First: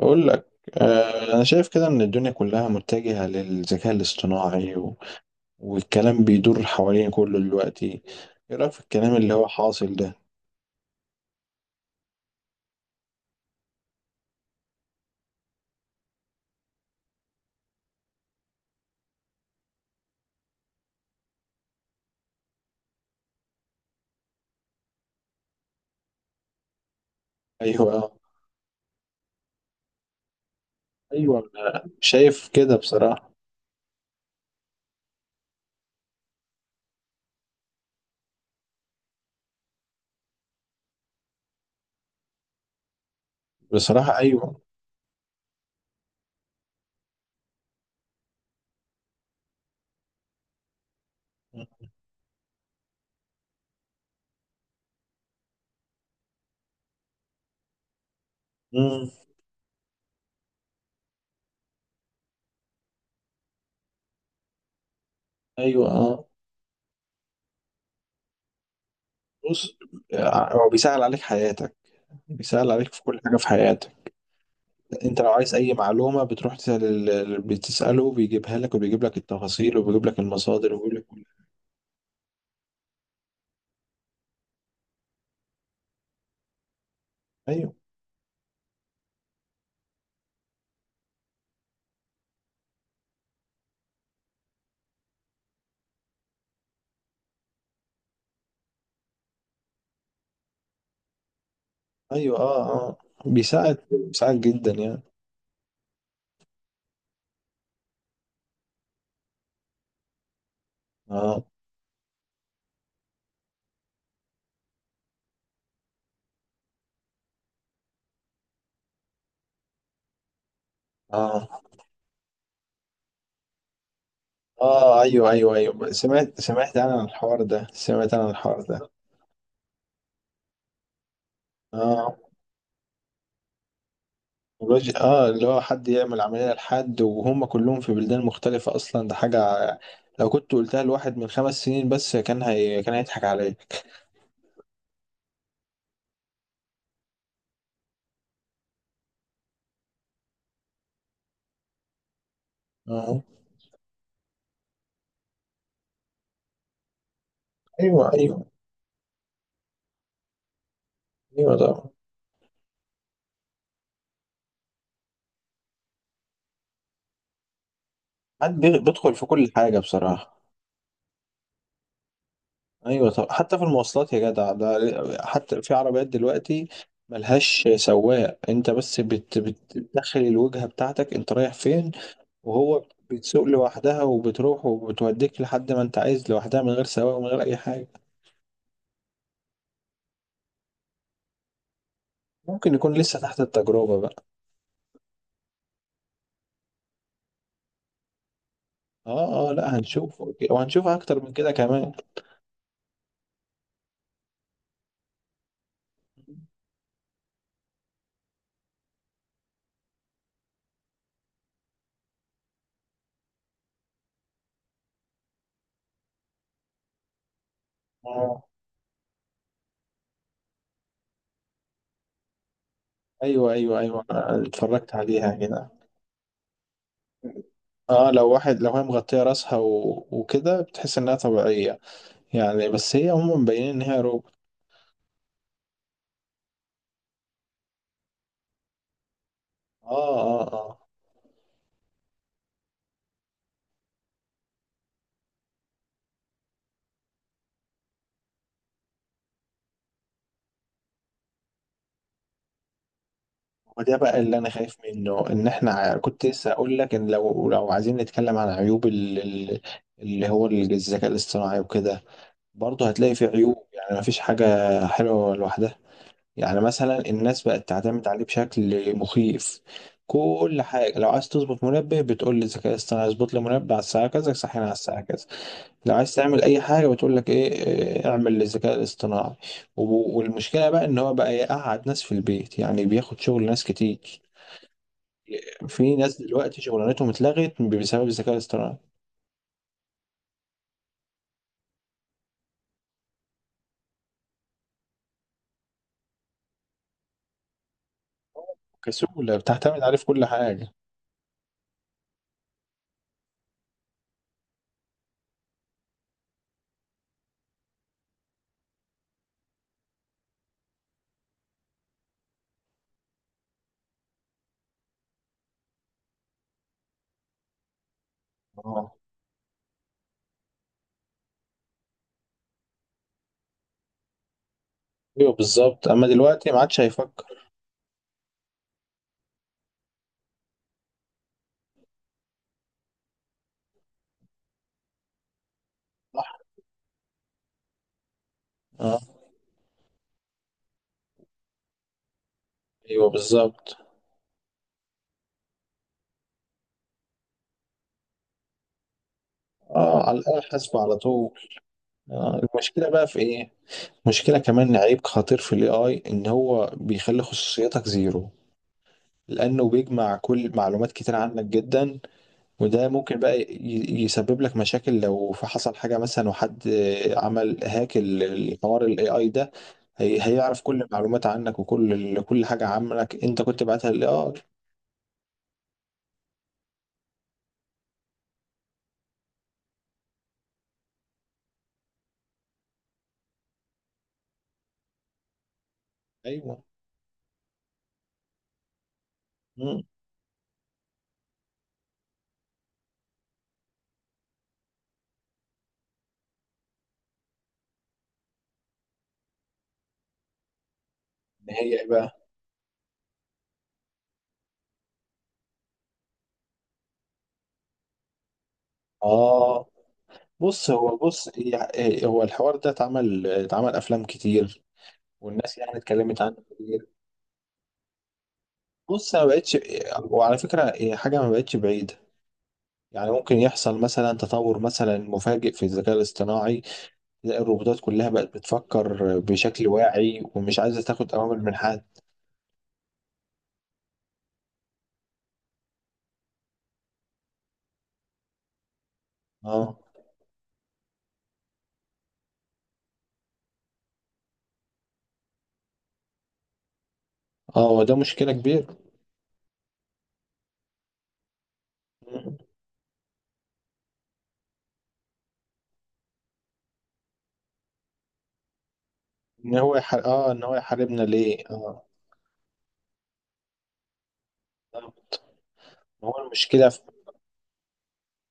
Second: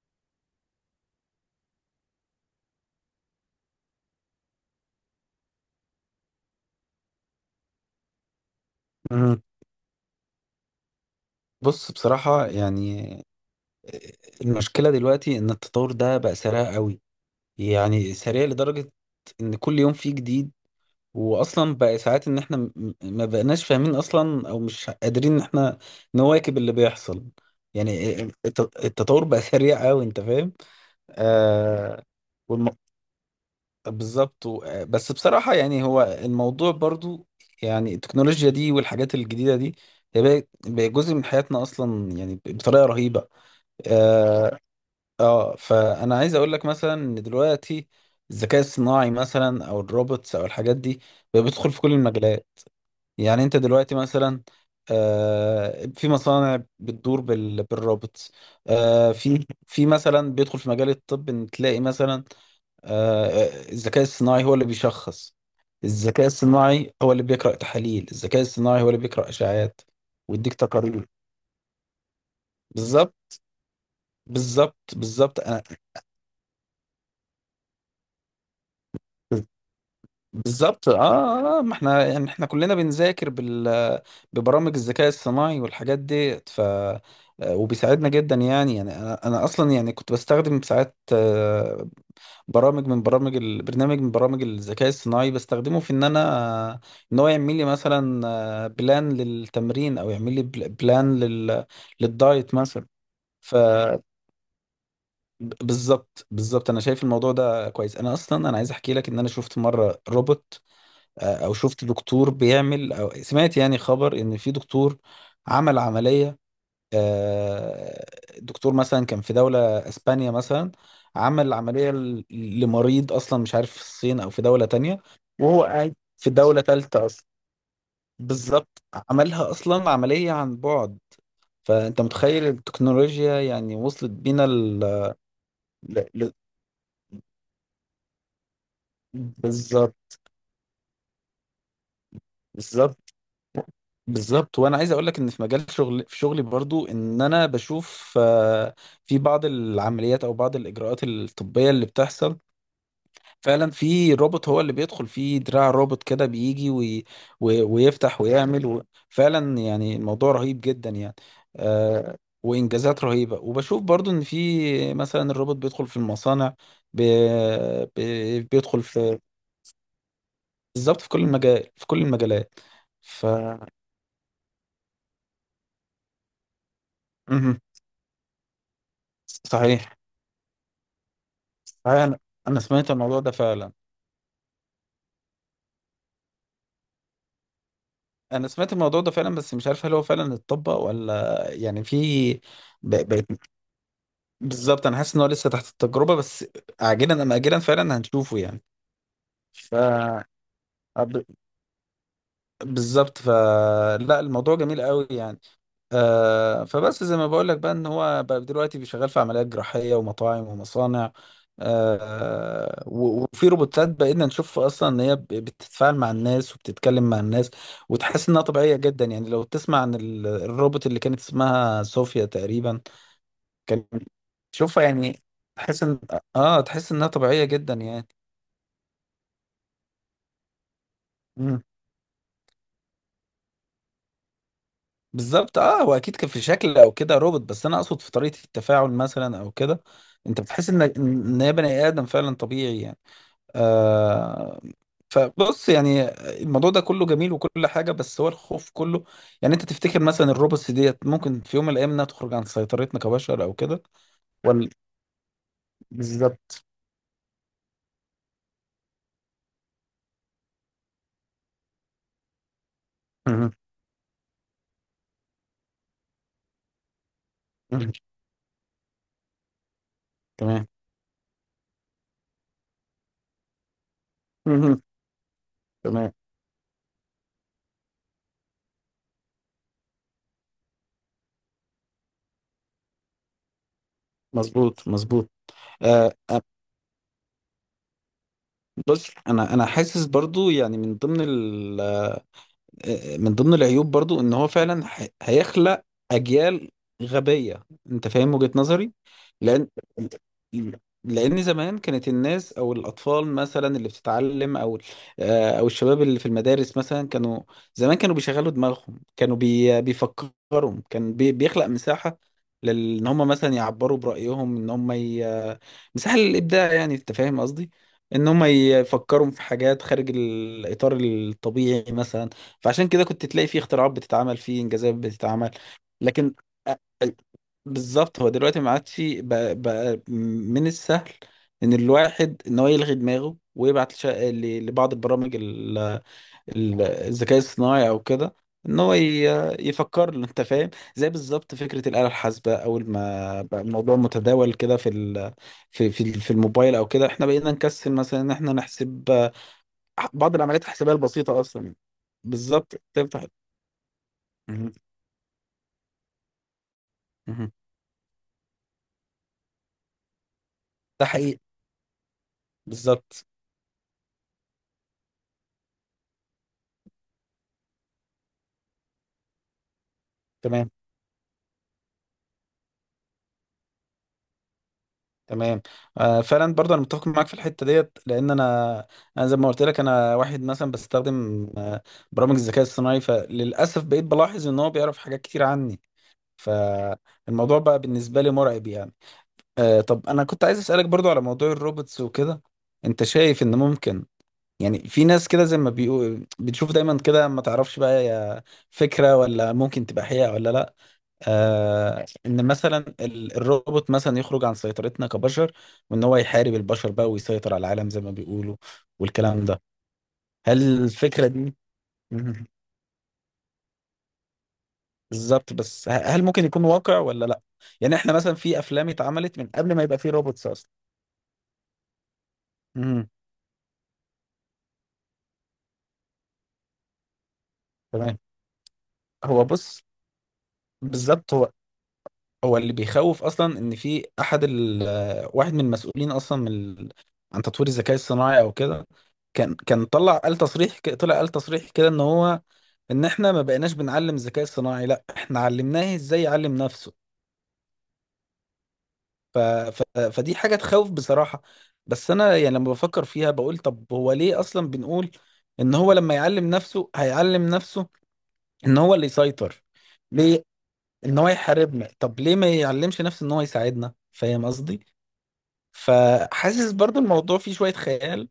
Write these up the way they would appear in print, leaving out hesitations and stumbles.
أقول لك، أنا شايف كده إن الدنيا كلها متجهة للذكاء الاصطناعي والكلام بيدور حوالين كله دلوقتي. إيه رأيك في الكلام اللي مم. هو حاصل ده؟ بص، بصراحة يعني المشكلة دلوقتي إن التطور ده بقى سريع قوي، يعني سريع لدرجة إن كل يوم فيه جديد. وأصلا بقى ساعات إن إحنا ما بقناش فاهمين أصلا أو مش قادرين إن إحنا نواكب اللي بيحصل. أيوه، يعني التطور بقى سريع قوي، أنت فاهم؟ أيوه، آه. شايف والم... كده بصراحة. بالظبط، و... آه، بس بصراحة يعني هو الموضوع برضو، يعني التكنولوجيا دي والحاجات الجديدة دي هي بقى جزء من حياتنا أصلا، يعني بطريقة رهيبة. بصراحة اه. أيوه. فانا عايز اقول لك مثلا ان دلوقتي الذكاء الصناعي مثلا، او الروبوتس، او الحاجات دي بقى بيدخل في كل المجالات. يعني انت دلوقتي مثلا، في مصانع بتدور بالروبوتس. مم. في مثلا بيدخل في مجال الطب ان تلاقي مثلا، الذكاء الصناعي هو اللي بيشخص. أيوه، أه. الذكاء الصناعي هو اللي بيقرأ تحاليل. الذكاء الصناعي هو اللي بيقرأ بص، اشعاعات ويديك هو بيسهل تقارير. عليك حياتك، بيسهل عليك في كل بالظبط، حاجة في حياتك. بالظبط، أنت لو بالظبط. عايز أي معلومة بتروح تسأل، بتسأله بيجيبها لك، وبيجيب لك التفاصيل، وبيجيب لك المصادر، بالظبط. وبيجيب لك كل... ما احنا يعني احنا كلنا بنذاكر ببرامج الذكاء الصناعي والحاجات ديت ف آه، أيوه، وبيساعدنا جدا يعني. يعني انا اصلا يعني كنت بستخدم ساعات، برامج من برامج ال- برنامج من برامج الذكاء الصناعي بستخدمه في ان انا آه، ان هو يعمل لي مثلا، بلان للتمرين، او يعمل لي بلان ايوه، للدايت اه، مثلا. اه، ف بيساعد مم. بيساعد جدا يعني. بالظبط، بالظبط. انا شايف الموضوع ده كويس. انا اصلا انا عايز احكي لك ان انا شفت مره روبوت. اه، او شفت دكتور بيعمل، او سمعت يعني خبر ان في دكتور عمل عملية. آه، دكتور مثلا كان في دولة اسبانيا مثلا، اه، عمل عملية لمريض اصلا مش عارف في الصين او في دولة اه، تانية، ايوه، ايوه، وهو ايوه، قاعد في سمعت دولة سمعت انا عن تالتة اصلا. الحوار ده سمعت انا عن الحوار بالظبط. ده. عملها اصلا عملية عن بعد. فانت اه، متخيل التكنولوجيا يعني وصلت بينا الوجه، اه، اللي هو حد ل... يعمل ل... عملية لحد وهم كلهم في بلدان مختلفة اصلا، ده حاجة بالظبط، لو كنت قلتها لواحد من 5 سنين بس كان بالظبط، هيضحك عليا. بالظبط. وانا عايز اقول لك ان في مجال شغل، في شغلي برضو ان انا بشوف، في بعض العمليات او بعض الاجراءات الطبيه اللي بتحصل. اه، فعلا في روبوت هو اللي بيدخل، في دراع روبوت كده بيجي وي وي ايوه، ويفتح ايوه، ويعمل فعلا يعني الموضوع رهيب جدا يعني. ايوه، ده آه، وانجازات رهيبه. وبشوف برضو ان في مثلا الروبوت بيدخل في المصانع، ب- حد بيدخل بيدخل في، في كل حاجة بصراحة. بالظبط في كل المجالات. ايوه، ف طب حتى في المواصلات يا جدع، ده حتى في عربيات دلوقتي مهم. ملهاش سواق، انت بس صحيح. بتدخل الوجهه بتاعتك انت رايح فين، انا انا وهو سمعت الموضوع ده بتسوق فعلا لوحدها وبتروح وبتوديك لحد ما انت عايز، لوحدها من غير سواق ومن غير اي حاجه. انا سمعت الموضوع ده فعلا، بس مش عارف هل هو فعلا اتطبق ولا، يعني في ممكن يكون ب- لسه بقت تحت التجربه بقى. بالظبط. انا حاسس ان هو لسه تحت التجربه، بس عاجلا ام اجلا فعلا هنشوفه يعني. اه، اه، ف لا، هنشوف، وهنشوف اكتر ب- من كده كمان. بالظبط. فلا الموضوع جميل قوي يعني. فبس زي ما بقول لك بقى ان هو بقى دلوقتي بيشغال في عمليات جراحيه ومطاعم ومصانع. وفي روبوتات بقينا نشوف اصلا ان هي بتتفاعل مع الناس وبتتكلم مع الناس، وتحس اه، انها طبيعيه جدا. يعني لو تسمع عن الروبوت اللي كانت اسمها صوفيا تقريبا، ايوه، ايوه، كان ايوه، أنا تشوفها اتفرجت يعني، عليها كده. تحس ان اه تحس انها طبيعيه جدا يعني. اه، لو واحد، لو هي مغطيه راسها وكده بتحس انها مم. طبيعيه يعني، بس هي عموما مبينين ان هي روبوت. بالظبط. اه هو اكيد كان في شكل او كده روبوت، بس انا اقصد في طريقه التفاعل مثلا او كده اه، انت اه، بتحس اه. ان هي بني ادم فعلا طبيعي يعني. آه فبص، يعني الموضوع ده كله جميل وكل حاجة، بس هو الخوف كله يعني، انت تفتكر مثلا الروبوتس ديت ممكن في يوم من الايام انها تخرج عن سيطرتنا كبشر او كده وده بقى اللي انا ولا؟ خايف منه، ان احنا كنت لسه بالظبط. اقول لك، ان لو، لو عايزين نتكلم عن عيوب اللي هو الذكاء الاصطناعي وكده، برضه هتلاقي فيه مهم. عيوب، يعني مفيش حاجة حلوة لوحدها. يعني مثلا الناس بقت مهم. تعتمد عليه بشكل مخيف. كل تمام. حاجة، لو عايز تظبط منبه بتقول للذكاء الاصطناعي اظبط لي منبه على الساعة كذا، صحينا على مهم. الساعة كذا. لو تمام. عايز تعمل اي حاجه بتقول لك ايه إيه، اعمل للذكاء الاصطناعي. والمشكله بقى ان هو بقى يقعد ناس في البيت، يعني بياخد شغل ناس كتير. مظبوط، مظبوط. في آه ناس دلوقتي شغلانتهم اتلغت بسبب الذكاء الاصطناعي. بص، انا حاسس برضو يعني من ضمن من ضمن العيوب برضو ان هو فعلا هيخلق اجيال غبية. انت فاهم وجهة نظري؟ كسولة لان بتعتمد عليه في كل حاجه. لان زمان كانت الناس او الاطفال مثلا اللي بتتعلم، او او الشباب اللي في المدارس مثلا، كانوا زمان كانوا بيشغلوا دماغهم، كانوا بيفكروا. كان بيخلق مساحة لان هم مثلا يعبروا برأيهم، ان هم مساحة للابداع يعني، انت فاهم قصدي؟ ان هم اه، يفكروا في حاجات خارج الاطار الطبيعي مثلا. فعشان كده كنت تلاقي فيه اختراعات بتتعمل، فيه انجازات ايوه بتتعمل. بالظبط، اما لكن دلوقتي ما أ- عادش هيفكر. أ- بالظبط، هو دلوقتي ما عادش بقى من السهل ان الواحد ان هو يلغي دماغه ويبعت لبعض البرامج صح. الذكاء الصناعي او كده، ان هو اه، يفكر له. انت فاهم؟ زي بالظبط فكره الاله الحاسبه، اول ايوه ما بقى بالظبط. الموضوع متداول كده في الموبايل او كده، احنا بقينا نكسل مثلا ان احنا نحسب، اه، على بعض الاله العمليات حاسبه الحسابيه على طول. البسيطه اصلا. بالظبط. المشكله بقى في تفتح. ايه؟ مشكله مهم. كمان، عيب خطير في الاي اي، ان هو بيخلي مهم. خصوصيتك زيرو، لأنه بيجمع كل معلومات ده كتير حقيقي. عنك جدا، وده ممكن بالظبط. بقى يسبب لك مشاكل، لو في حصل حاجة مثلا وحد عمل هاك الحوار ال AI ده، هيعرف تمام. كل المعلومات عنك، وكل كل حاجة عنك أنت كنت بعتها لل AI. تمام. فعلا برضه انا متفق معاك في الحته ديت، لان انا زي ما قلت لك، انا واحد مثلا بستخدم، برامج الذكاء الصناعي. فللاسف بقيت بلاحظ ان هو بيعرف حاجات كتير عني. أيوه. فالموضوع بقى بالنسبه لي مرعب يعني. مم. طب انا كنت عايز اسالك برضه على موضوع الروبوتس وكده. انت شايف ان ممكن، يعني في ناس كده زي ما بيقول بتشوف دايما كده، ما تعرفش بقى هي فكره ولا ممكن تبقى حقيقه ولا لا؟ هي إيه بقى؟ ان مثلا الروبوت مثلا يخرج عن سيطرتنا كبشر، وان هو يحارب البشر بقى ويسيطر على العالم زي ما بيقولوا والكلام ده. آه هل بص، هو الفكرة بص دي؟ يع- إيه، هو مهم. الحوار ده اتعمل، اتعمل أفلام كتير بالظبط، والناس يعني بس اتكلمت هل عنه ممكن يكون كتير. واقع ولا لا؟ يعني احنا مثلا في افلام بص أنا ما اتعملت من بقتش، قبل ما يبقى في وعلى روبوتس فكرة اصلا. هي حاجة ما بقتش بعيدة. مهم. يعني ممكن يحصل مثلا تطور مثلا مفاجئ في الذكاء الاصطناعي، تلاقي الروبوتات كلها تمام. بقت بتفكر هو بشكل بص، واعي ومش عايزة تاخد بالظبط. أوامر هو من حد. هو اللي بيخوف اصلا، ان في احد ال آه، واحد من المسؤولين اصلا من عن تطوير الذكاء الصناعي او كده، كان اه، كان طلع قال تصريح كده ان هو، ان احنا ما بقيناش بنعلم ذكاء صناعي، لا احنا علمناه ازاي يعلم نفسه. اه، وده مشكلة كبيرة. فدي حاجة تخوف بصراحة. بس انا يعني لما بفكر فيها بقول، طب هو ليه اصلا بنقول ان هو لما يعلم نفسه، هيعلم نفسه ان هو اللي يسيطر، اه، ان ليه؟ هو يحاربنا ان هو ليه؟ اه. يحاربنا؟ طب ليه ما يعلمش نفسه ان هو يساعدنا؟ فاهم قصدي؟ آه. هو المشكلة فحاسس في... برضو الموضوع فيه شوية خيال.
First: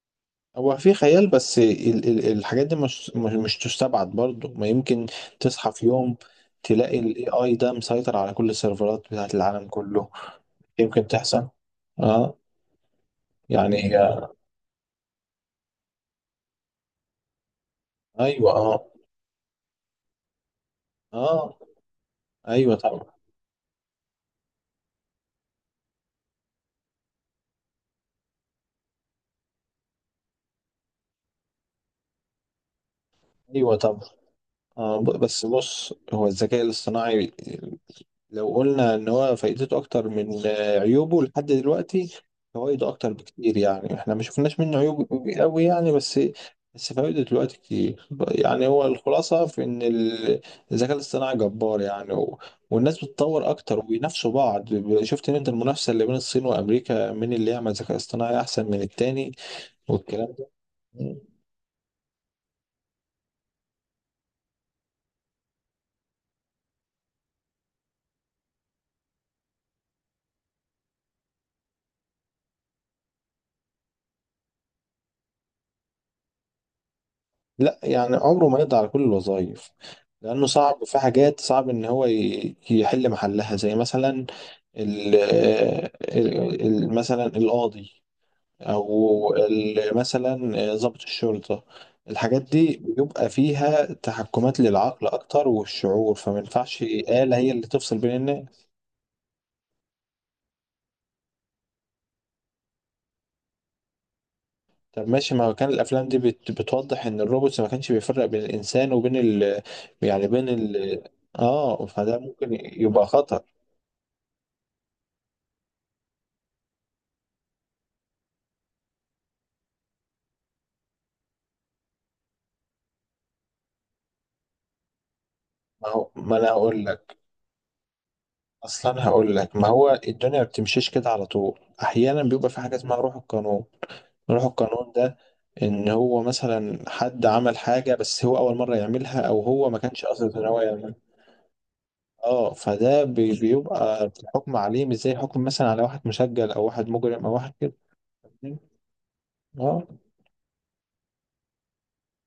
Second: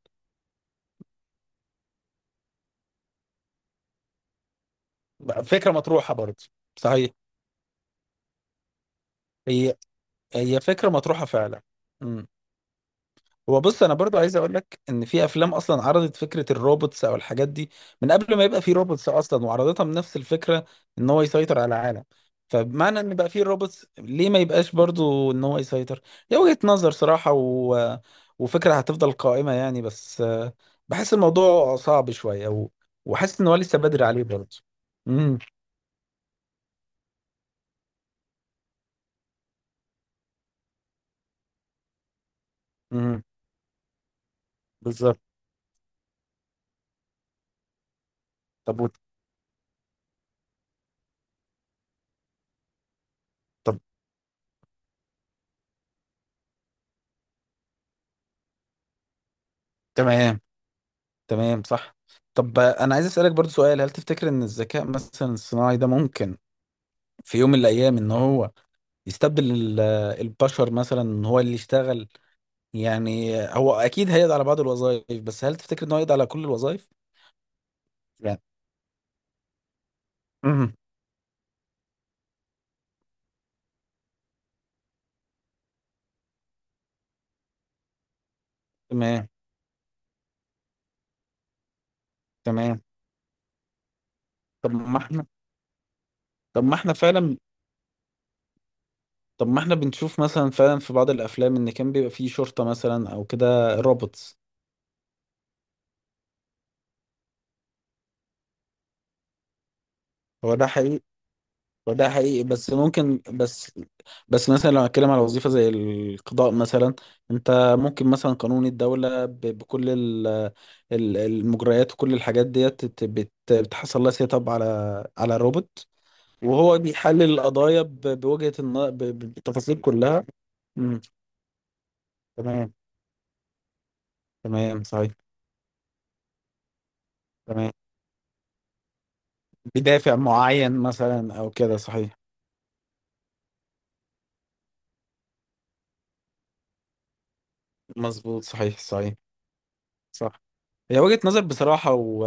هو في خيال، بس الحاجات دي مش تستبعد برضو، ما يمكن تصحى فكرة في مطروحة يوم برضو. تلاقي صحيح. الاي اي ده مسيطر على كل السيرفرات بتاعت العالم هي كله. هي فكرة يمكن مطروحة تحصل. فعلا. إمم. اه، هو يعني بص، انا برضو هي، عايز اقول لك ان في افلام اصلا عرضت فكره الروبوتس او الحاجات دي من قبل ما ايوه، يبقى في اه، روبوتس اصلا، وعرضتها بنفس الفكره، ان هو يسيطر اه، على العالم. ايوه فبمعنى طبعا، ان بقى في روبوتس، ليه ما يبقاش برضو ان هو يسيطر؟ هي وجهه نظر صراحه، وفكره هتفضل قائمه يعني، بس بحس الموضوع صعب شويه، وحاسس ان هو ايوه لسه طبعا. بدري عليه برضو. امم. بس بص، هو الذكاء الاصطناعي لو قلنا ان هو فائدته اكتر من عيوبه، لحد دلوقتي فوائده اكتر امم. بكتير، يعني احنا ما شفناش منه عيوب بالظبط. قوي يعني. بس فوائده دلوقتي كتير. يعني طب هو و... الخلاصه في ان الذكاء الاصطناعي جبار يعني، و... والناس بتتطور طب اكتر وبينافسوا بعض. شفت ان انت المنافسه اللي بين الصين وامريكا، مين اللي يعمل ذكاء اصطناعي احسن من التاني والكلام تمام. ده. تمام. صح. طب انا عايز اسالك برضو سؤال. هل تفتكر ان الذكاء مثلا الصناعي ده ممكن في يوم من الايام ان هو يستبدل البشر مثلا، ان هو اللي يشتغل؟ يعني هو اكيد هيقضي على بعض الوظائف، بس هل تفتكر ان هو يقضي على كل الوظائف؟ لا، يعني يعني. عمره ما يقضي على كل الوظائف، لأنه امم. صعب، في حاجات صعب إن هو يحل محلها، زي مثلا مثلا القاضي، تمام. أو مثلا ضابط الشرطة. الحاجات دي تمام. بيبقى فيها تحكمات طب ما للعقل احنا أكتر والشعور، فما طب ما ينفعش احنا آلة فعلا هي اللي تفصل بين الناس. طب ما احنا بنشوف مثلا فعلا في بعض الافلام، ان كان بيبقى فيه شرطة مثلا او كده روبوتس. طب ماشي، ما كان الأفلام دي بتوضح إن الروبوت ما كانش بيفرق بين الإنسان وبين ال، يعني بين هو ده حقيقي. ال، وده فده حقيقي، ممكن بس يبقى ممكن. خطر. بس بس مثلا لو هتكلم على وظيفة زي القضاء مثلا، انت ممكن مثلا قانون الدولة بكل المجريات وكل الحاجات ديت بتحصل لها سيت اب على روبوت، ما هو، ما انا وهو هقول لك، بيحلل القضايا بوجهة النظر اصلا هقول لك، ما بالتفاصيل هو كلها. الدنيا ما بتمشيش مم. كده على طول، احيانا بيبقى في تمام. حاجه اسمها روح القانون. روح تمام. القانون صحيح. ده، ان هو مثلا حد عمل تمام. حاجه بس هو اول مره يعملها، او هو ما كانش بدافع قصده ان هو معين يعملها. مثلا او كده، صحيح. اه، فده بيبقى الحكم عليه مش زي حكم مثلا على واحد مسجل، او واحد مجرم، او واحد كده. مظبوط. صحيح، صحيح. اه، صح. هي وجهة نظر بصراحة،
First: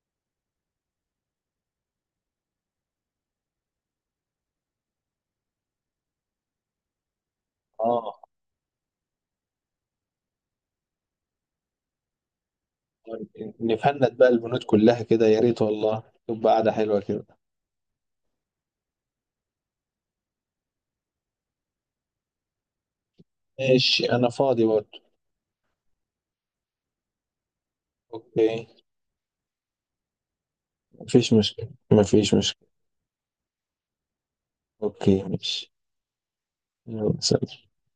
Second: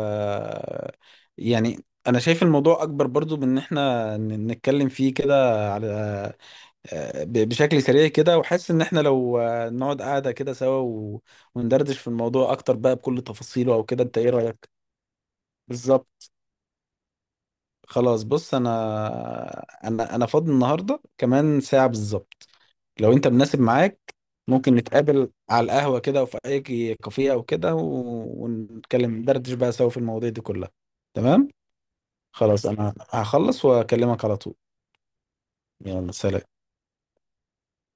يعني أنا شايف الموضوع أكبر برضو من إن إحنا نتكلم فيه كده، على بشكل سريع اه. كده. وحاسس إن إحنا لو نقعد قاعدة كده سوا، وندردش في الموضوع أكتر بقى بكل تفاصيله أو كده. نفند أنت بقى إيه البنود رأيك؟ كلها كده يا ريت والله، بالظبط. تبقى قاعده حلوه كده. خلاص بص، أنا فاضي النهاردة كمان ساعة بالظبط، لو انت مناسب ماشي، معاك انا فاضي ممكن برضه. نتقابل على القهوة كده، وفي اي كافيه او كده، اوكي، ونتكلم ندردش بقى سوا في المواضيع دي كلها. مفيش تمام. مشكله، مفيش خلاص، مشكله. انا هخلص واكلمك على طول. اوكي ماشي. يلا سلام. يلا سلام.